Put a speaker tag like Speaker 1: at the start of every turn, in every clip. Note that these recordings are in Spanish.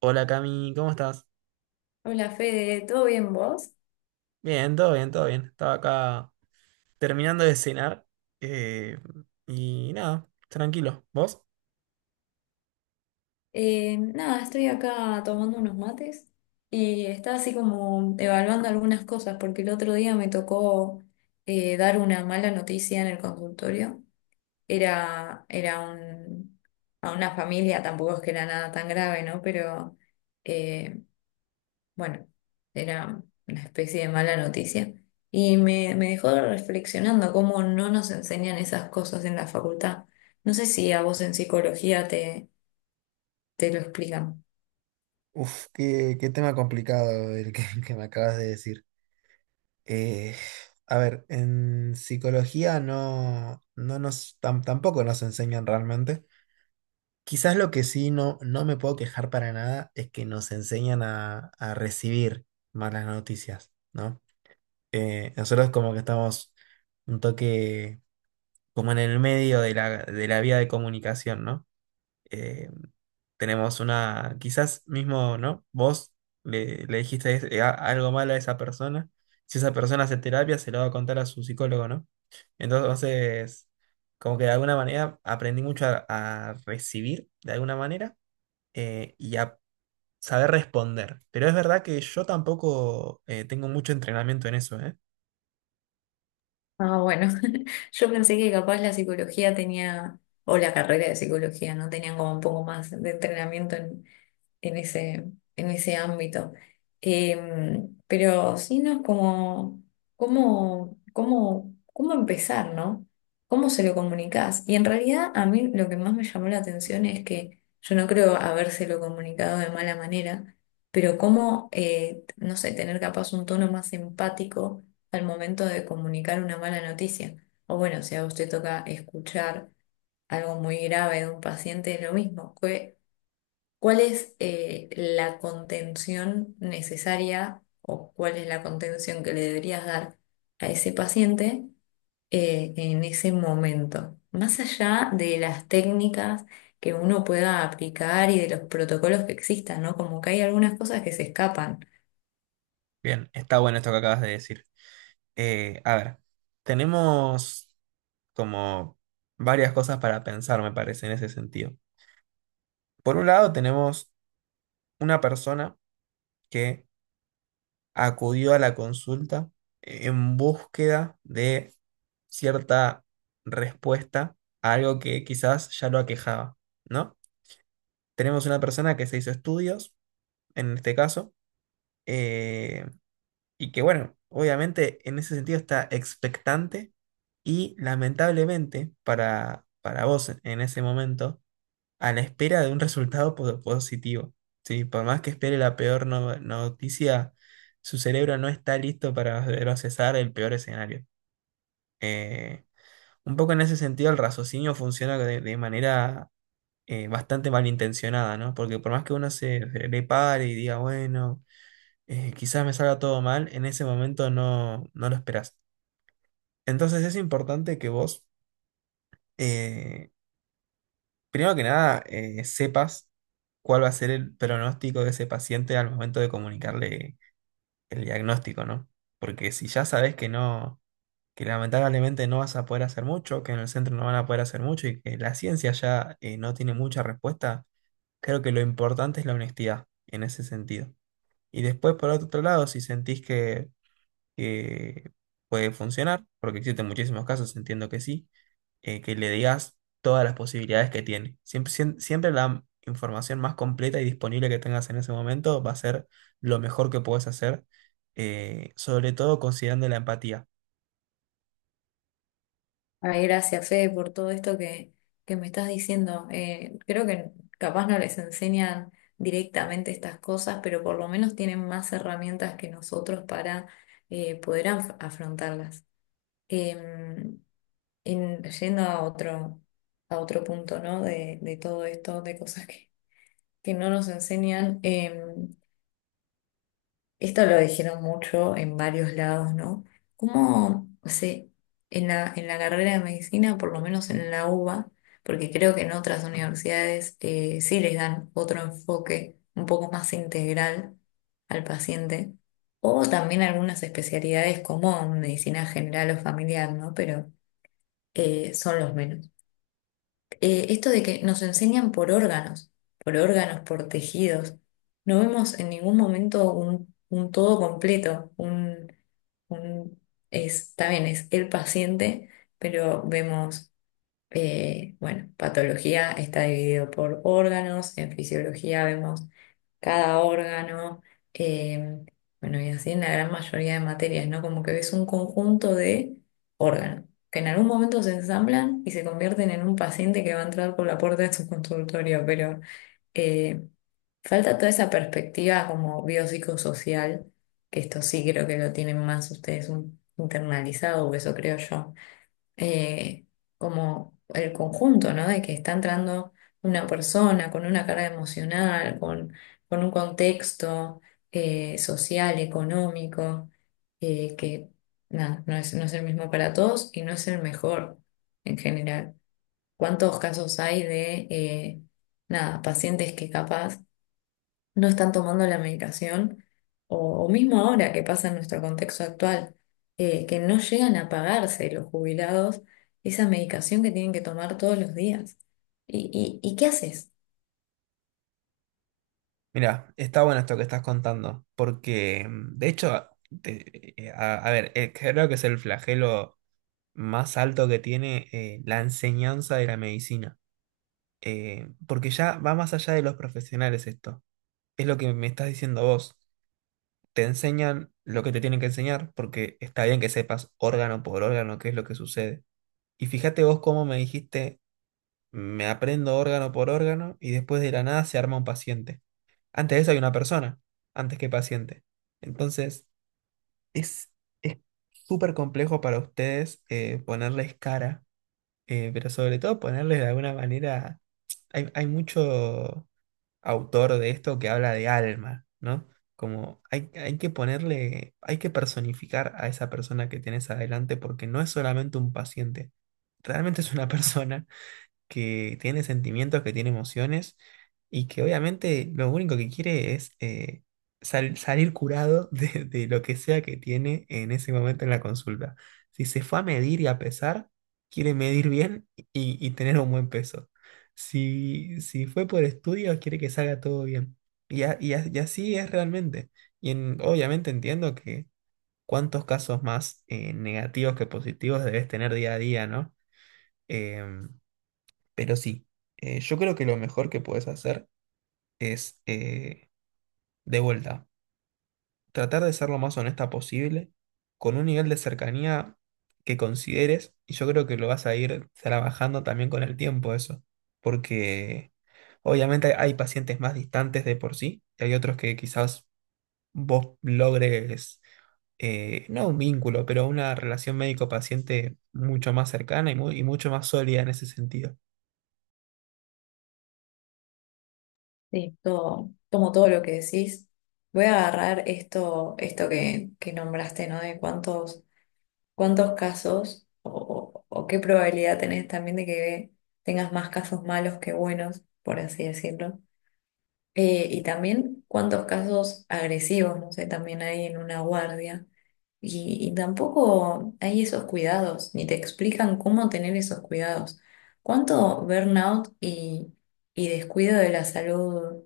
Speaker 1: Hola Cami, ¿cómo estás?
Speaker 2: Hola Fede, ¿todo bien vos?
Speaker 1: Bien, todo bien, todo bien. Estaba acá terminando de cenar eh, y nada, tranquilo. ¿Vos?
Speaker 2: Nada, estoy acá tomando unos mates y estaba así como evaluando algunas cosas porque el otro día me tocó dar una mala noticia en el consultorio. Era, era un- a una familia, tampoco es que era nada tan grave, ¿no? Pero eh, bueno, era una especie de mala noticia. Y me dejó reflexionando cómo no nos enseñan esas cosas en la facultad. No sé si a vos en psicología te lo explican.
Speaker 1: Uf, qué tema complicado el que, que me acabas de decir. Eh, a ver, en psicología tampoco nos enseñan realmente. Quizás lo que sí no me puedo quejar para nada es que nos enseñan a recibir malas noticias, ¿no? Nosotros como que estamos un toque como en el medio de de la vía de comunicación, ¿no? Eh, tenemos una, quizás mismo, ¿no? Vos le dijiste algo mal a esa persona. Si esa persona hace terapia, se lo va a contar a su psicólogo, ¿no? Entonces, como que de alguna manera aprendí mucho a recibir, de alguna manera, y a saber responder. Pero es verdad que yo tampoco tengo mucho entrenamiento en eso, ¿eh?
Speaker 2: Ah, bueno, yo pensé que capaz la psicología tenía, o la carrera de psicología, ¿no? Tenían como un poco más de entrenamiento en, en ese, en ese ámbito. Pero sí, ¿no? Es como, ¿cómo empezar, ¿no? ¿Cómo se lo comunicás? Y en realidad a mí lo que más me llamó la atención es que yo no creo habérselo comunicado de mala manera, pero cómo, no sé, tener capaz un tono más empático al momento de comunicar una mala noticia. O bueno, si a usted toca escuchar algo muy grave de un paciente, es lo mismo. ¿Cuál es la contención necesaria o cuál es la contención que le deberías dar a ese paciente en ese momento? Más allá de las técnicas que uno pueda aplicar y de los protocolos que existan, ¿no? Como que hay algunas cosas que se escapan.
Speaker 1: Bien, está bueno esto que acabas de decir. A ver, tenemos como varias cosas para pensar, me parece, en ese sentido. Por un lado, tenemos una persona que acudió a la consulta en búsqueda de cierta respuesta a algo que quizás ya lo aquejaba, ¿no? Tenemos una persona que se hizo estudios, en este caso, eh, y que, bueno, obviamente en ese sentido está expectante y lamentablemente para vos en ese momento a la espera de un resultado positivo. Sí, por más que espere la peor noticia, su cerebro no está listo para procesar el peor escenario. Eh, un poco en ese sentido, el raciocinio funciona de manera bastante malintencionada, ¿no? Porque por más que uno se le pare y diga, bueno, quizás me salga todo mal, en ese momento no lo esperas. Entonces es importante que vos eh, Primero que nada, sepas cuál va a ser el pronóstico de ese paciente al momento de comunicarle el diagnóstico, ¿no? Porque si ya sabes que no, que lamentablemente no vas a poder hacer mucho, que en el centro no van a poder hacer mucho y que la ciencia ya no tiene mucha respuesta, creo que lo importante es la honestidad en ese sentido. Y después, por otro lado, si sentís que puede funcionar, porque existen muchísimos casos, entiendo que sí, que le digas todas las posibilidades que tiene. Siempre la información más completa y disponible que tengas en ese momento va a ser lo mejor que puedes hacer, sobre todo considerando la empatía.
Speaker 2: Ay, gracias, Fede, por todo esto que me estás diciendo. Creo que capaz no les enseñan directamente estas cosas, pero por lo menos tienen más herramientas que nosotros para poder afrontarlas. Em, Yendo a otro punto, ¿no? De todo esto, de cosas que no nos enseñan. Esto lo dijeron mucho en varios lados, ¿no? ¿Cómo se, en la, en la carrera de medicina, por lo menos en la UBA, porque creo que en otras universidades sí les dan otro enfoque un poco más integral al paciente, o también algunas especialidades como medicina general o familiar, ¿no? Pero son los menos. Esto de que nos enseñan por órganos, por órganos, por tejidos, no vemos en ningún momento un todo completo, un- es, está bien, es el paciente, pero vemos, bueno, patología está dividido por órganos, en fisiología vemos cada órgano, eh, bueno, y así en la gran mayoría de materias, ¿no? Como que ves un conjunto de órganos que en algún momento se ensamblan y se convierten en un paciente que va a entrar por la puerta de su consultorio, pero eh, falta toda esa perspectiva como biopsicosocial, que esto sí creo que lo tienen más ustedes internalizado, o eso creo yo eh, como el conjunto, ¿no? De que está entrando una persona con una carga emocional, con un contexto social, económico, que nada, no es el mismo para todos y no es el mejor en general. ¿Cuántos casos hay de, nada, pacientes que capaz no están tomando la medicación, o mismo ahora que pasa en nuestro contexto actual, que no llegan a pagarse los jubilados esa medicación que tienen que tomar todos los días. Y qué haces?
Speaker 1: Mira, está bueno esto que estás contando, porque de hecho, a ver, creo que es el flagelo más alto que tiene la enseñanza de la medicina porque ya va más allá de los profesionales esto. Es lo que me estás diciendo vos. Te enseñan lo que te tienen que enseñar, porque está bien que sepas órgano por órgano qué es lo que sucede. Y fíjate vos cómo me dijiste, me aprendo órgano por órgano y después de la nada se arma un paciente. Antes de eso hay una persona, antes que paciente. Entonces, es es súper complejo para ustedes ponerles cara, pero sobre todo ponerles de alguna manera. Hay mucho autor de esto que habla de alma, ¿no? Como hay que ponerle, hay que personificar a esa persona que tienes adelante porque no es solamente un paciente, realmente es una persona que tiene sentimientos, que tiene emociones y que obviamente lo único que quiere es salir curado de lo que sea que tiene en ese momento en la consulta. Si se fue a medir y a pesar, quiere medir bien y tener un buen peso. Si, si fue por estudios, quiere que salga todo bien. Y así es realmente. Obviamente entiendo que cuántos casos más negativos que positivos debes tener día a día, ¿no? Em, pero sí, yo creo que lo mejor que puedes hacer es, de vuelta, tratar de ser lo más honesta posible, con un nivel de cercanía que consideres, y yo creo que lo vas a ir trabajando también con el tiempo eso, porque obviamente hay pacientes más distantes de por sí, y hay otros que quizás vos logres, no un vínculo, pero una relación médico-paciente mucho más cercana y, y mucho más sólida en ese sentido.
Speaker 2: Sí, tomo todo lo que decís. Voy a agarrar esto, esto que nombraste, ¿no? De cuántos, cuántos casos o qué probabilidad tenés también de que tengas más casos malos que buenos, por así decirlo. Y también cuántos casos agresivos, no sé, también hay en una guardia. Y tampoco hay esos cuidados, ni te explican cómo tener esos cuidados. ¿Cuánto burnout y descuido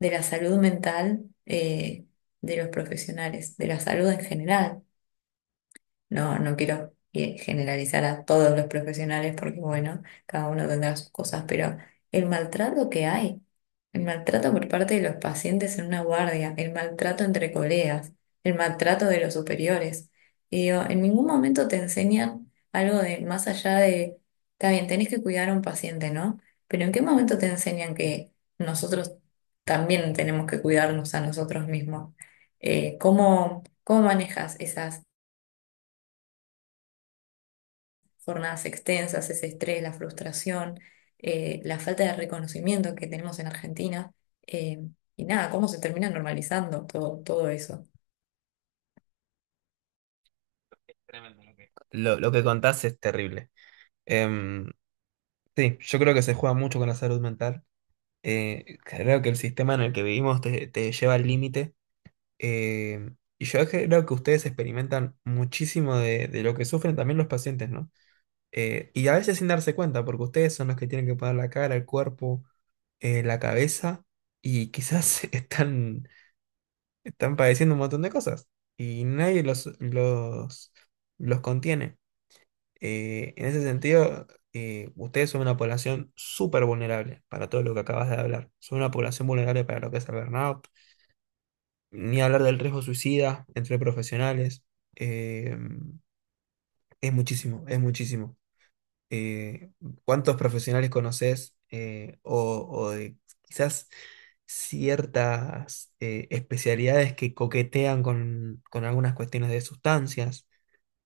Speaker 2: de la salud mental de los profesionales, de la salud en general? No quiero generalizar a todos los profesionales porque, bueno, cada uno tendrá sus cosas, pero el maltrato que hay, el maltrato por parte de los pacientes en una guardia, el maltrato entre colegas, el maltrato de los superiores. Y digo, en ningún momento te enseñan algo de más allá de, está bien, tenés que cuidar a un paciente, ¿no? Pero ¿en qué momento te enseñan que nosotros también tenemos que cuidarnos a nosotros mismos? ¿Cómo cómo manejas esas jornadas extensas, ese estrés, la frustración, la falta de reconocimiento que tenemos en Argentina. eh, y nada, cómo se termina normalizando todo, todo eso.
Speaker 1: Es tremendo lo que lo que contás es terrible. Em, sí, yo creo que se juega mucho con la salud mental. Creo que el sistema en el que vivimos te lleva al límite. Eh, y yo creo que ustedes experimentan muchísimo de lo que sufren también los pacientes, ¿no? Y a veces sin darse cuenta, porque ustedes son los que tienen que poner la cara, el cuerpo, la cabeza, y quizás están padeciendo un montón de cosas. Y nadie los contiene. En ese sentido, ustedes son una población súper vulnerable para todo lo que acabas de hablar. Son una población vulnerable para lo que es el burnout, ni hablar del riesgo suicida entre profesionales. Eh, es muchísimo, es muchísimo. Eh, ¿Cuántos profesionales conoces o de quizás ciertas especialidades que coquetean con algunas cuestiones de sustancias?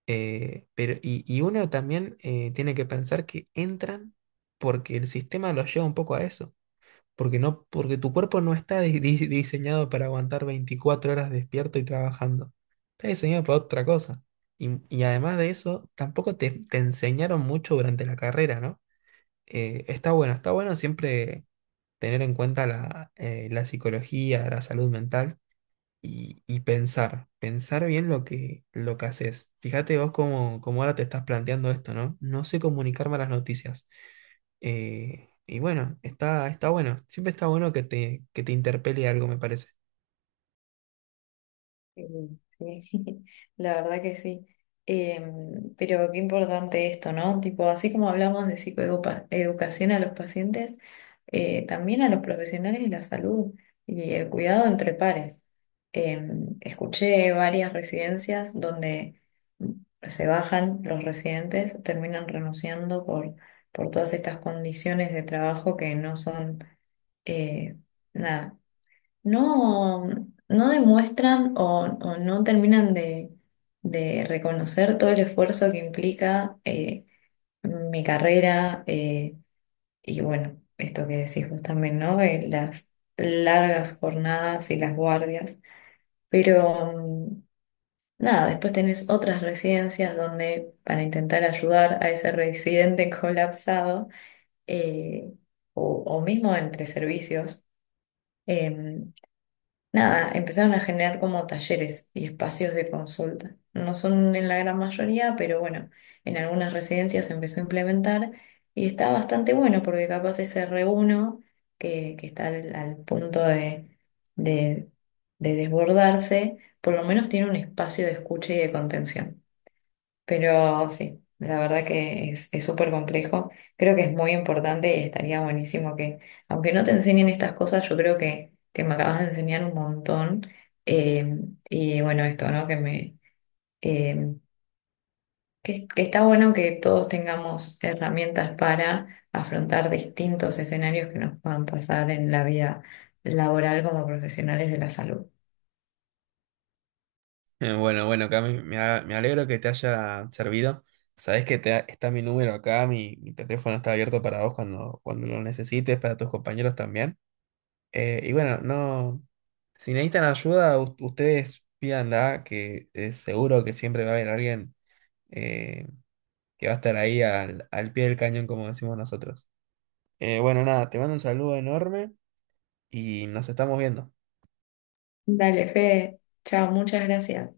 Speaker 1: Pero, y uno también tiene que pensar que entran porque el sistema los lleva un poco a eso. Porque, no, porque tu cuerpo no está diseñado para aguantar 24 horas despierto y trabajando. Está diseñado para otra cosa. Y además de eso, tampoco te enseñaron mucho durante la carrera, ¿no? Está bueno, está bueno siempre tener en cuenta la psicología, la salud mental y pensar, pensar bien lo que haces. Fíjate vos cómo, cómo ahora te estás planteando esto, ¿no? No sé comunicar malas noticias. Y bueno, está, está bueno. Siempre está bueno que te interpele algo, me parece.
Speaker 2: Sí, sí, la verdad que sí. Pero qué importante esto, ¿no? Tipo, así como hablamos de psicoeducación a los pacientes, también a los profesionales de la salud y el cuidado entre pares. Escuché varias residencias donde mm, se bajan los residentes, terminan renunciando por todas estas condiciones de trabajo que no son, eh, nada, no, no demuestran o no terminan de reconocer todo el esfuerzo que implica mi carrera y bueno, esto que decís vos también, ¿no? Las largas jornadas y las guardias. Pero nada, después tenés otras residencias donde para intentar ayudar a ese residente colapsado eh, o mismo entre servicios. em, Nada, empezaron a generar como talleres y espacios de consulta. No son en la gran mayoría, pero bueno, en algunas residencias se empezó a implementar y está bastante bueno porque capaz ese reuno que está al, al punto de, de de desbordarse, por lo menos tiene un espacio de escucha y de contención. Pero sí, la verdad que es súper complejo. Creo que es muy importante y estaría buenísimo que, aunque no te enseñen estas cosas, yo creo que me acabas de enseñar un montón. Eh, y bueno, esto, ¿no? Que me, eh, que está bueno que todos tengamos herramientas para afrontar distintos escenarios que nos puedan pasar en la vida laboral como profesionales de la salud.
Speaker 1: Bueno, bueno, Cami, me alegro que te haya servido. Sabés que está mi número acá, mi teléfono está abierto para vos cuando, cuando lo necesites, para tus compañeros también. Y bueno, no, si necesitan ayuda, ustedes pídanla, que es seguro que siempre va a haber alguien eh, que va a estar ahí al, al pie del cañón, como decimos nosotros. Bueno, nada, te mando un saludo enorme y nos estamos viendo.
Speaker 2: Dale, Fede. Chao, muchas gracias.